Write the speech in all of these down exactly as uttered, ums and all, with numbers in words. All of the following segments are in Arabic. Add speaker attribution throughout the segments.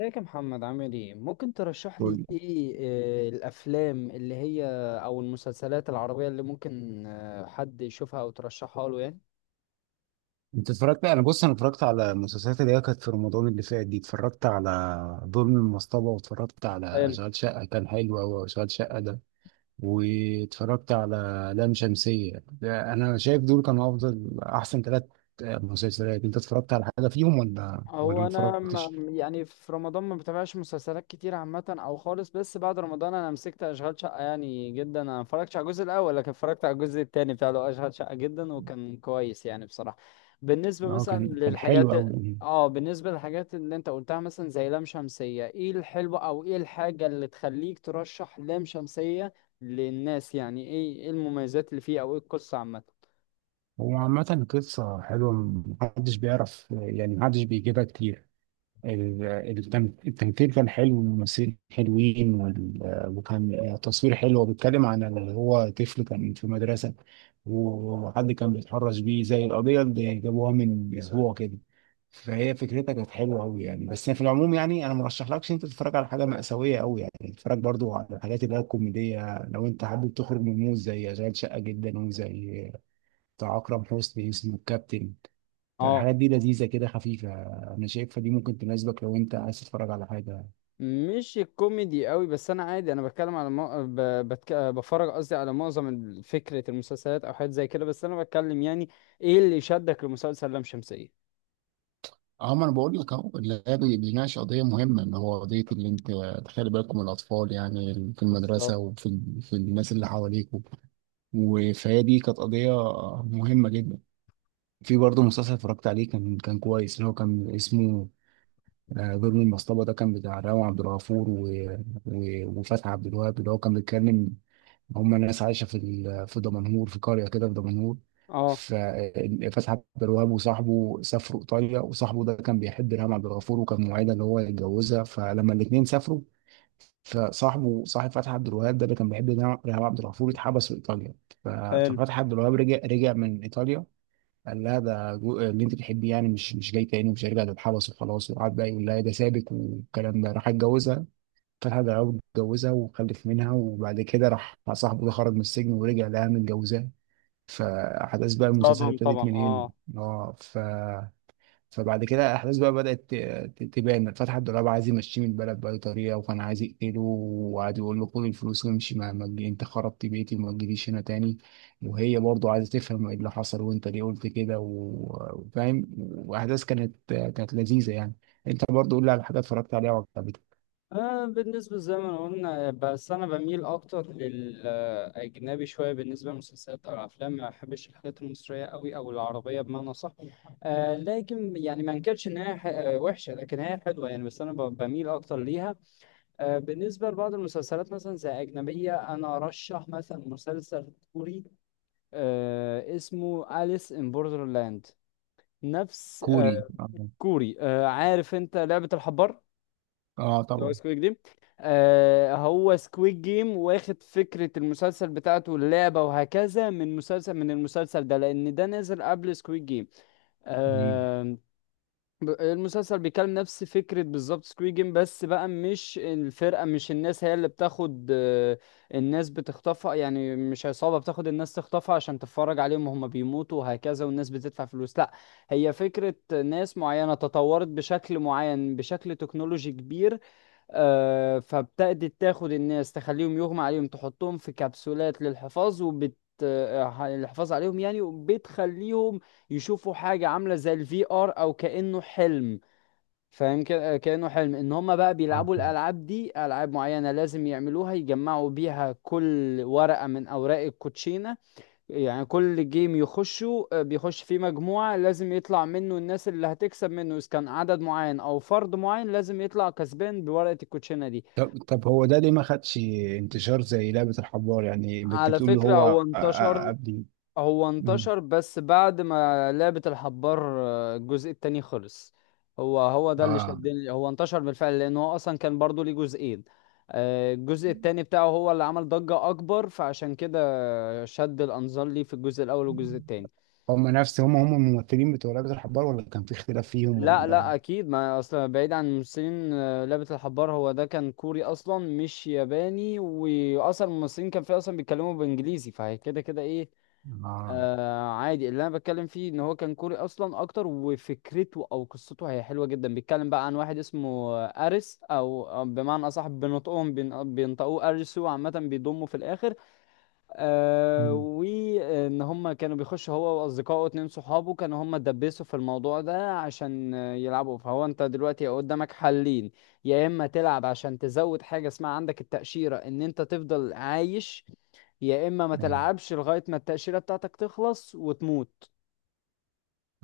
Speaker 1: ازيك يا محمد؟ عامل ايه؟ ممكن ترشح لي
Speaker 2: قول.
Speaker 1: ايه؟ آه، الافلام اللي هي او المسلسلات العربية اللي ممكن آه، حد يشوفها او ترشحها له؟
Speaker 2: انت اتفرجت. انا بص انا اتفرجت على المسلسلات اللي هي كانت في رمضان اللي فات دي. اتفرجت على ظلم المصطبة، واتفرجت على
Speaker 1: يعني
Speaker 2: اشغال شقة، كان حلو قوي اشغال شقة ده، واتفرجت على لام شمسية ده. انا شايف دول كانوا افضل احسن ثلاث مسلسلات. انت اتفرجت على حاجة فيهم ولا ولا ما
Speaker 1: هو انا ما
Speaker 2: اتفرجتش؟
Speaker 1: يعني في رمضان ما بتابعش مسلسلات كتير عامه او خالص، بس بعد رمضان انا مسكت اشغال شقه يعني جدا. انا ما اتفرجتش على الجزء الاول لكن اتفرجت على الجزء الثاني بتاع له اشغال شقه جدا، وكان كويس يعني بصراحه. بالنسبه
Speaker 2: اه
Speaker 1: مثلا
Speaker 2: كان كان حلو
Speaker 1: للحاجات
Speaker 2: قوي.
Speaker 1: اه بالنسبه للحاجات اللي انت قلتها، مثلا زي لام شمسيه، ايه الحلو او ايه الحاجه اللي تخليك ترشح لام شمسيه للناس؟ يعني ايه ايه المميزات اللي فيه، او ايه القصه عامه؟
Speaker 2: هو عامة قصة حلوة، محدش بيعرف يعني محدش بيجيبها كتير. ال- التم- التمثيل كان حلو والممثلين حلوين وال- وكان تصوير حلو. هو بيتكلم عن اللي هو طفل كان في مدرسة وحد كان بيتحرش بيه زي القضية اللي جابوها من أسبوع كده. فهي فكرتها كانت حلوة أوي يعني. بس في العموم يعني أنا مرشحلكش أنت تتفرج على حاجة مأساوية أوي يعني، تتفرج برضو على الحاجات اللي هي الكوميدية لو أنت حابب تخرج من المود، زي أشغال شقة جدا، وزي بتاع أكرم حسني اسمه الكابتن.
Speaker 1: آه.
Speaker 2: فالحاجات دي لذيذه كده خفيفه، انا شايفها دي ممكن تناسبك لو انت عايز تتفرج على حاجه.
Speaker 1: مش الكوميدي قوي، بس انا عادي، انا بتكلم على مو... ب... بتك... بفرج قصدي على معظم ال- فكرة المسلسلات او حاجات زي كده، بس انا بتكلم يعني ايه اللي شدك لمسلسل لام شمسية؟
Speaker 2: اه ما انا بقول لك اهو، اللي هي بي- بيناقش قضيه مهمه، اللي هو قضيه اللي انت تخلي بالكم من الاطفال يعني في المدرسه
Speaker 1: بالظبط.
Speaker 2: وفي ال- في الناس اللي حواليكم. وفهي دي كانت قضيه مهمه جدا. في برضه مسلسل اتفرجت عليه كان كان كويس، اللي هو كان اسمه آه، ظلم المصطبة. ده كان بتاع راوي عبد الغفور و... و... وفتحي عبد الوهاب، اللي هو كان بيتكلم. هم ناس عايشه في ال- في دمنهور، في قريه كده في دمنهور.
Speaker 1: اه،
Speaker 2: ففتحي عبد الوهاب وصاحبه سافروا ايطاليا، وصاحبه ده كان بيحب ريهام عبد الغفور وكان موعدها ان هو يتجوزها. فلما الاثنين سافروا، فصاحبه صاحب فتحي عبد الوهاب ده اللي كان بيحب ريهام ريهام عبد الغفور اتحبس في ايطاليا. ف-
Speaker 1: حلو.
Speaker 2: ففتحي عبد الوهاب رجع رجع من ايطاليا، قال لها ده جو- اللي انت بتحبيه يعني مش مش جاي تاني ومش هيرجع، تتحبس وخلاص. وقعد بقى يقول لها إيه ده سابك والكلام ده. راح اتجوزها، طلحة ضرب اتجوزها وخلف منها. وبعد كده راح صاحبه ده خرج من السجن، ورجع لها متجوزاه. فأحداث بقى المسلسل
Speaker 1: صدم طبعا،
Speaker 2: ابتدت من هنا.
Speaker 1: اه.
Speaker 2: اه ف فبعد كده الأحداث بقى بدأت ت- ت- تبان. فتحي الدولاب عايز يمشيه من البلد بأي طريقة، وكان عايز يقتله وقعد يقول له خد الفلوس وامشي، ما ما تجي- أنت خربت بيتي وما تجيليش هنا تاني. وهي برضو عايزة تفهم ايه اللي حصل وأنت ليه قلت كده و- وفاهم. وأحداث كانت كانت لذيذة يعني. أنت برضو قول لي على حاجة اتفرجت عليها وعجبتك.
Speaker 1: آه، بالنسبة زي ما قلنا، بس أنا بميل أكتر للأجنبي شوية. بالنسبة للمسلسلات أو الأفلام ما بحبش الحاجات المصرية أوي أو العربية بمعنى صح. آه لكن يعني ما أنكرش إن هي ح- آه، وحشة، لكن هي حلوة يعني، بس أنا ب- بميل أكتر ليها. آه، بالنسبة لبعض المسلسلات مثلا زي أجنبية، أنا أرشح مثلا مسلسل كوري آه، اسمه أليس إن بوردرلاند. نفس
Speaker 2: كوري؟
Speaker 1: آه، كوري. آه، عارف أنت لعبة الحبار؟
Speaker 2: اه
Speaker 1: اللي هو
Speaker 2: طبعا.
Speaker 1: سكويد جيم. آه، هو سكويد جيم واخد فكرة المسلسل بتاعته اللعبة وهكذا من مسلسل من المسلسل ده، لأن ده نزل قبل سكويد جيم.
Speaker 2: مم.
Speaker 1: ب- المسلسل بيكلم نفس فكرة بالظبط سكوي جيم، بس بقى مش الفرقة، مش الناس هي اللي بتاخد. آه، الناس بتخطفها، يعني مش عصابة بتاخد الناس تخطفها عشان تتفرج عليهم وهم بيموتوا وهكذا والناس بتدفع فلوس، لا. هي فكرة ناس معينة تطورت بشكل معين، بشكل تكنولوجي كبير. آه، فابتدت تاخد الناس تخليهم يغمى عليهم، تحطهم في كبسولات للحفاظ، وبت آه، الحفاظ عليهم يعني، وبتخليهم يشوفوا حاجة عاملة زي الفي ار، او كأنه حلم. فاهم كده، كأنه حلم ان هم بقى
Speaker 2: اه
Speaker 1: بيلعبوا
Speaker 2: مم.
Speaker 1: الالعاب دي. العاب معينة لازم يعملوها، يجمعوا بيها كل ورقة من اوراق الكوتشينة. يعني كل جيم يخشوا آه، بيخش فيه مجموعة لازم يطلع منه الناس اللي هتكسب منه، اذا كان عدد معين او فرد معين لازم يطلع كسبان بورقة الكوتشينة دي.
Speaker 2: طب طب هو ده ليه ما خدش انتشار زي لعبة الحبار؟ يعني كنت
Speaker 1: على
Speaker 2: بتقول اللي
Speaker 1: فكرة هو
Speaker 2: هو أ- أ-
Speaker 1: انتشر،
Speaker 2: قبل.
Speaker 1: هو
Speaker 2: مم.
Speaker 1: انتشر بس بعد ما لعبة الحبار آه، الجزء التاني خلص. هو هو ده اللي
Speaker 2: اه.
Speaker 1: شدني. هو انتشر بالفعل لأنه هو أصلا كان برضو ليه جزئين. آه، الجزء التاني بتاعه هو اللي عمل ضجة أكبر، فعشان كده شد الأنظار ليه في الجزء الأول والجزء التاني.
Speaker 2: هم نفس هم هم الممثلين بتوع لعبة الحبار، ولا كان في اختلاف فيهم
Speaker 1: لا، لا،
Speaker 2: ولا؟
Speaker 1: أكيد. ما أصلا بعيد عن الممثلين، آه، لعبة الحبار هو ده كان كوري أصلا مش ياباني، وأصلا الممثلين كان فيه أصلا بيتكلموا بإنجليزي، فهي كده كده إيه.
Speaker 2: اه
Speaker 1: آه عادي. اللي انا بتكلم فيه ان هو كان كوري اصلا اكتر، وفكرته او قصته هي حلوه جدا. بيتكلم بقى عن واحد اسمه آه، ارس، او أو بمعنى اصح بنطقهم بين- بينطقوه ارسو، عامه بيضموا في الاخر. آه
Speaker 2: مم.
Speaker 1: وان هم كانوا بيخشوا هو واصدقائه اتنين صحابه، كانوا هم دبسوا في الموضوع ده عشان آه، يلعبوا. فهو انت دلوقتي قدامك حلين: يا اما تلعب عشان تزود حاجه اسمها عندك التأشيرة ان انت تفضل عايش، يا اما ما
Speaker 2: يعني
Speaker 1: تلعبش لغايه ما التاشيره بتاعتك تخلص وتموت.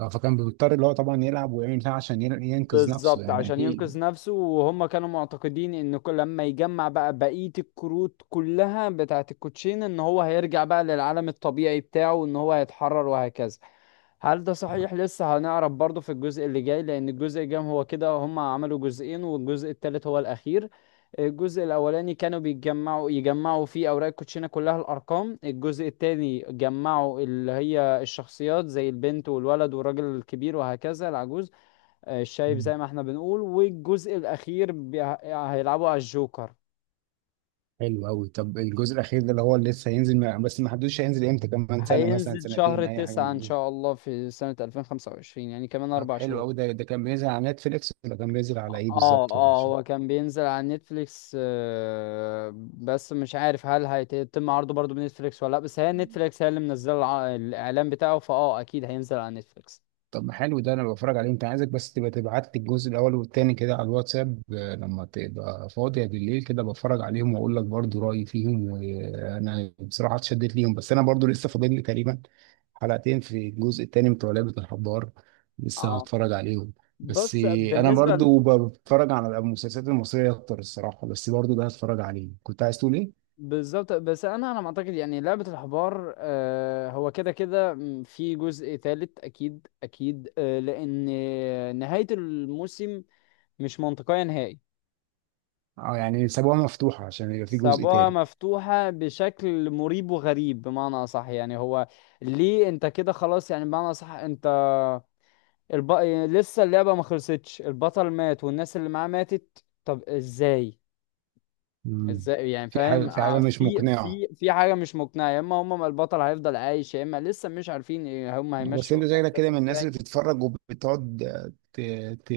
Speaker 2: اه فكان بيضطر اللي هو طبعا يلعب ويعمل بتاع عشان ين- ينقذ نفسه
Speaker 1: بالظبط
Speaker 2: يعني
Speaker 1: عشان ينقذ
Speaker 2: اكيد.
Speaker 1: نفسه. وهم كانوا معتقدين ان كل لما يجمع بقى بقيه الكروت كلها بتاعه الكوتشين ان هو هيرجع بقى للعالم الطبيعي بتاعه، ان هو هيتحرر وهكذا. هل ده صحيح؟ لسه هنعرف برضه في الجزء اللي جاي، لان الجزء الجاي هو كده، هم عملوا جزئين والجزء التالت هو الاخير. الجزء الاولاني كانوا بيجمعوا يجمعوا فيه اوراق الكوتشينه كلها، الارقام. الجزء التاني جمعوا اللي هي الشخصيات زي البنت والولد والراجل الكبير وهكذا العجوز، آه، الشايب
Speaker 2: مم.
Speaker 1: زي ما احنا بنقول. والجزء الاخير بي- هيلعبوا على الجوكر.
Speaker 2: حلو قوي. طب الجزء الاخير ده اللي هو اللي لسه هينزل ما- بس ما حدوش، هينزل امتى؟ كمان سنة مثلا،
Speaker 1: هينزل
Speaker 2: سنتين،
Speaker 1: شهر
Speaker 2: اي حاجة
Speaker 1: تسعة
Speaker 2: من
Speaker 1: ان
Speaker 2: دي؟
Speaker 1: شاء الله في سنة ألفين وخمسة وعشرين، يعني كمان
Speaker 2: طب
Speaker 1: اربع
Speaker 2: حلو
Speaker 1: شهور.
Speaker 2: قوي. ده ده كان بينزل على نتفليكس، ولا كان بينزل على ايه
Speaker 1: اه،
Speaker 2: بالظبط؟
Speaker 1: اه،
Speaker 2: عشان
Speaker 1: هو كان بينزل على نتفليكس، آه، بس مش عارف هل هيتم عرضه برضه بنتفليكس ولا لا، بس هي نتفليكس هي اللي منزله الع- الاعلان بتاعه، فاه اكيد هينزل على نتفليكس.
Speaker 2: طب ما حلو ده انا بتفرج عليه. انت عايزك بس تبقى تبعت لي الجزء الاول والتاني كده على الواتساب، آه، لما تبقى فاضيه بالليل كده بتفرج عليهم واقول لك برضو رايي فيهم. وانا بصراحه اتشدت ليهم، بس انا برضو لسه فاضل لي تقريبا حلقتين في الجزء التاني بتوع لعبه الحبار، لسه
Speaker 1: اه،
Speaker 2: هتفرج عليهم. بس
Speaker 1: بص،
Speaker 2: آه، انا
Speaker 1: بالنسبة ل-
Speaker 2: برضو بتفرج على المسلسلات المصريه اكتر الصراحه، بس برضو ده هتفرج عليه. كنت عايز تقول ايه؟
Speaker 1: بالظبط. بس انا انا معتقد يعني لعبة الحبار آه، هو كده كده م- في جزء ثالث، اكيد اكيد. آه، لان نهاية الموسم مش منطقية نهائي.
Speaker 2: اه يعني سابوها مفتوحة عشان يبقى في جزء
Speaker 1: سابوها
Speaker 2: تالت.
Speaker 1: مفتوحة بشكل مريب وغريب، بمعنى أصح يعني. هو ليه أنت كده خلاص؟ يعني بمعنى أصح أنت الب... لسه اللعبة ما خلصتش، البطل مات والناس اللي معاه ماتت، طب إزاي؟
Speaker 2: مم.
Speaker 1: إزاي يعني؟
Speaker 2: في
Speaker 1: فاهم؟
Speaker 2: حاجة في حاجة
Speaker 1: ع-
Speaker 2: مش
Speaker 1: في
Speaker 2: مقنعة.
Speaker 1: في في حاجة مش مقنعة. يا إما هما ما البطل هيفضل عايش، يا إما لسه مش عارفين إيه، هما
Speaker 2: بس
Speaker 1: هيمشوا
Speaker 2: انت شكلك
Speaker 1: الأحداث
Speaker 2: كده من الناس
Speaker 1: إزاي.
Speaker 2: اللي بتتفرج وبتقعد ت... ت...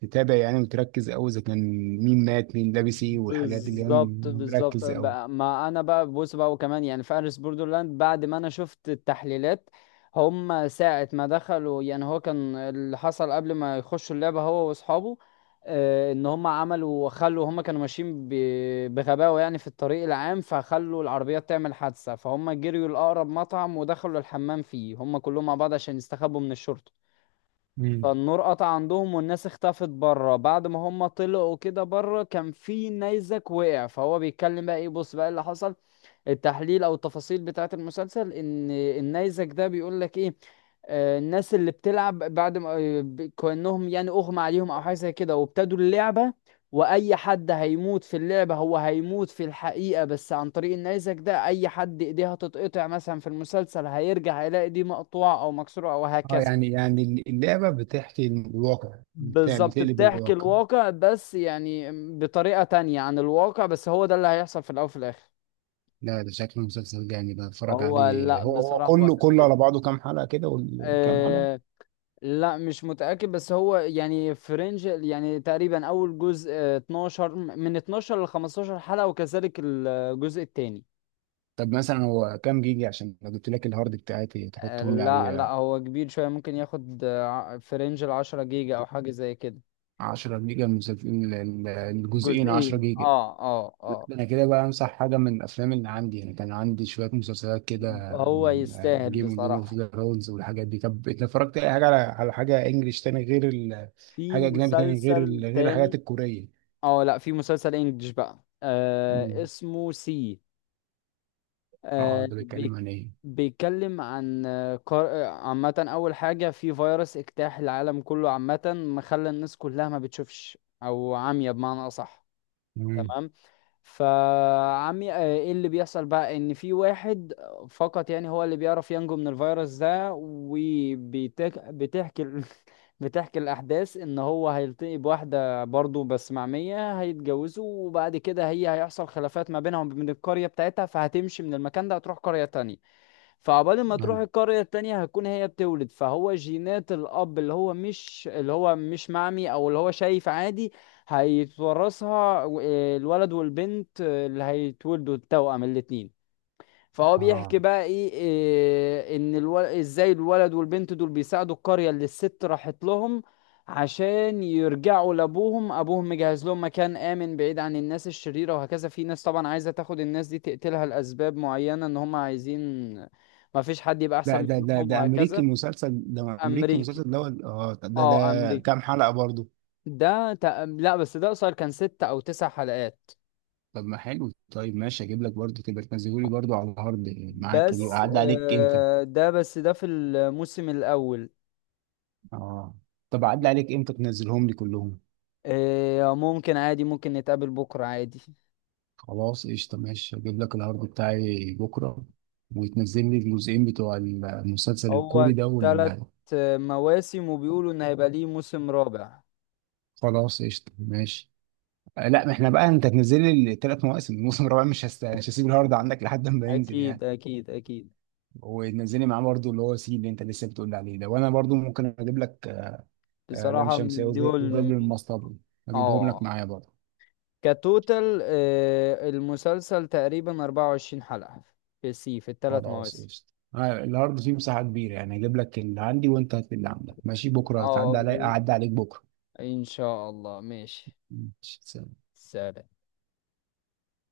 Speaker 2: تتابع يعني، وتركز قوي اذا كان مين مات مين لابس ايه، والحاجات دي اللي
Speaker 1: بالظبط،
Speaker 2: هم
Speaker 1: بالظبط،
Speaker 2: مركز قوي.
Speaker 1: بقى- ما انا بقى بص بقى، وكمان يعني فارس بوردرلاند بعد ما انا شفت التحليلات. هم ساعة ما دخلوا يعني، هو كان اللي حصل قبل ما يخشوا اللعبة هو واصحابه، آه، ان هم عملوا خلوا، هم كانوا ماشيين ب- بغباوة يعني في الطريق العام، فخلوا العربيات تعمل حادثة، فهم جريوا لأقرب مطعم ودخلوا الحمام فيه هم كلهم مع بعض عشان يستخبوا من الشرطة.
Speaker 2: مم.
Speaker 1: فالنور قطع عندهم، والناس اختفت بره. بعد ما هم طلعوا كده بره كان في نيزك وقع. فهو بيتكلم بقى، ايه؟ بص بقى اللي حصل. التحليل او التفاصيل بتاعه المسلسل، ان النيزك ده بيقول لك ايه: آه، الناس اللي بتلعب بعد ما آه، ب- كأنهم يعني أغمى عليهم أو حاجة زي كده وابتدوا اللعبة، وأي حد هيموت في اللعبة هو هيموت في الحقيقة، بس عن طريق النيزك ده أي حد إيديه هتتقطع مثلا في المسلسل، هيرجع هيلاقي دي مقطوعة أو مكسورة أو
Speaker 2: اه
Speaker 1: هكذا.
Speaker 2: يعني يعني اللعبة بتحكي الواقع بتاع،
Speaker 1: بالظبط،
Speaker 2: بتقلب
Speaker 1: بتحكي
Speaker 2: الواقع.
Speaker 1: الواقع، بس يعني بطريقة تانية عن الواقع، بس هو ده اللي هيحصل في الأول وفي الآخر.
Speaker 2: لا ده شكل مسلسل جامد، أنا بتفرج
Speaker 1: هو
Speaker 2: عليه.
Speaker 1: لا،
Speaker 2: هو هو
Speaker 1: بصراحة هو
Speaker 2: كله
Speaker 1: حلو
Speaker 2: كله
Speaker 1: جدا.
Speaker 2: على بعضه كام حلقة كده؟ وكام حلقة؟
Speaker 1: أه. لا، مش متأكد، بس هو يعني فرنج يعني تقريبا أول جزء آه، اتناشر من اتناشر ل خمسة عشر حلقة، وكذلك الجزء التاني.
Speaker 2: طب مثلا هو كام جيجا؟ عشان لو جبت لك الهارد بتاعتي
Speaker 1: آه،
Speaker 2: تحطهم لي
Speaker 1: لا، لا،
Speaker 2: عليه.
Speaker 1: هو كبير شوية، ممكن ياخد فرنج ال عشرة جيجا أو حاجة زي كده.
Speaker 2: 10 جيجا المسلسل؟ الجزئين 10
Speaker 1: جزئين،
Speaker 2: جيجا؟
Speaker 1: اه، اه،
Speaker 2: ده
Speaker 1: اه.
Speaker 2: انا كده بقى امسح حاجه من الافلام اللي عندي، انا كان عندي شويه مسلسلات كده،
Speaker 1: هو يستاهل
Speaker 2: جيم جيم اوف
Speaker 1: بصراحة.
Speaker 2: ثرونز والحاجات دي. طب انت اتفرجت اي حاجه على على حاجه انجليش تاني غير ال...
Speaker 1: في
Speaker 2: حاجه اجنبي تاني، غير
Speaker 1: مسلسل
Speaker 2: ال... غير الحاجات
Speaker 1: تاني.
Speaker 2: الكوريه؟
Speaker 1: اه، لا، في مسلسل انجلش بقى آه
Speaker 2: مم.
Speaker 1: اسمه سي.
Speaker 2: اه
Speaker 1: آه
Speaker 2: ده بيتكلم
Speaker 1: بي-
Speaker 2: عن ايه؟
Speaker 1: بيتكلم عن آه، قار- آه، عامة أول حاجة في فيروس اجتاح العالم كله، عامة مخلى الناس كلها ما بتشوفش أو عمية بمعنى أصح.
Speaker 2: مم.
Speaker 1: تمام. فعمي، آه، ايه اللي بيحصل بقى؟ ان في واحد فقط يعني هو اللي بيعرف ينجو من الفيروس ده، وبتحكي بتحكي الاحداث ان هو هيلتقي بواحده برضه بس معميه، هيتجوزوا وبعد كده هي هيحصل خلافات ما بينهم وبين القريه بتاعتها، فهتمشي من المكان ده هتروح قريه تانية. فعقبال ما تروح
Speaker 2: أيوة.
Speaker 1: القرية التانية هتكون هي بتولد، فهو جينات الأب اللي هو مش اللي هو مش معمي أو اللي هو شايف عادي هيتورثها و- الولد والبنت آه، اللي هيتولدوا التوأم الاتنين. فهو
Speaker 2: اه
Speaker 1: بيحكي بقى ايه, إيه ان الول... ازاي الولد والبنت دول بيساعدوا القرية اللي الست راحت لهم عشان يرجعوا لابوهم. ابوهم مجهز لهم مكان امن بعيد عن الناس الشريرة وهكذا، في ناس طبعا عايزة تاخد الناس دي تقتلها لاسباب معينة، ان هم عايزين ما فيش حد يبقى احسن
Speaker 2: ده ده ده
Speaker 1: منهم
Speaker 2: ده امريكي
Speaker 1: وهكذا.
Speaker 2: المسلسل ده؟ امريكي
Speaker 1: امريكي.
Speaker 2: المسلسل ده ولا- اه ده
Speaker 1: اه،
Speaker 2: ده
Speaker 1: امريكي.
Speaker 2: كام حلقه برضه؟
Speaker 1: ده تق... لا، بس ده قصير، كان ست او تسع حلقات.
Speaker 2: طب ما حلو، طيب ماشي اجيب لك برضه تبقى تنزله لي برضه على الهارد معاك. دي
Speaker 1: بس
Speaker 2: اعدي عليك امتى؟
Speaker 1: آه، ده، بس ده في الموسم الاول.
Speaker 2: اه طب اعدي عليك امتى تنزلهم لي كلهم؟
Speaker 1: إيه ممكن عادي، ممكن نتقابل بكرة عادي.
Speaker 2: خلاص قشطه ماشي، اجيب لك الهارد بتاعي بكره، وتنزل لي الجزئين بتوع المسلسل
Speaker 1: هو
Speaker 2: الكوري ده
Speaker 1: تلات
Speaker 2: وال...
Speaker 1: مواسم وبيقولوا إن هيبقى ليه موسم رابع.
Speaker 2: خلاص قشطه ماشي. آه، لا ما احنا بقى انت تنزل لي الثلاث مواسم الموسم الرابع مش هست... مش هسيب الهارد عندك لحد ما ينزل يعني.
Speaker 1: أكيد أكيد أكيل.
Speaker 2: وتنزلي معاه برضه اللي هو سي اللي انت لسه بتقول لي عليه ده. وانا برضه ممكن اجيب لك آه، لام
Speaker 1: بصراحة
Speaker 2: شمسية
Speaker 1: من
Speaker 2: وز- وظل
Speaker 1: دول.
Speaker 2: المصطبة، هجيبهم لك
Speaker 1: اه،
Speaker 2: معايا برضه.
Speaker 1: كتوتال آه، المسلسل تقريبا اربعة وعشرين حلقة في سي، في الثلاث
Speaker 2: خلاص
Speaker 1: مواسم.
Speaker 2: قشطة، آه، الأرض فيه مساحة كبيرة يعني، هجيب لك اللي عندي وأنت هات لي اللي عندك. ماشي بكرة تعدي علي،
Speaker 1: اه،
Speaker 2: أعدي عليك بكرة.
Speaker 1: إن شاء الله ماشي.
Speaker 2: ماشي.
Speaker 1: سلام.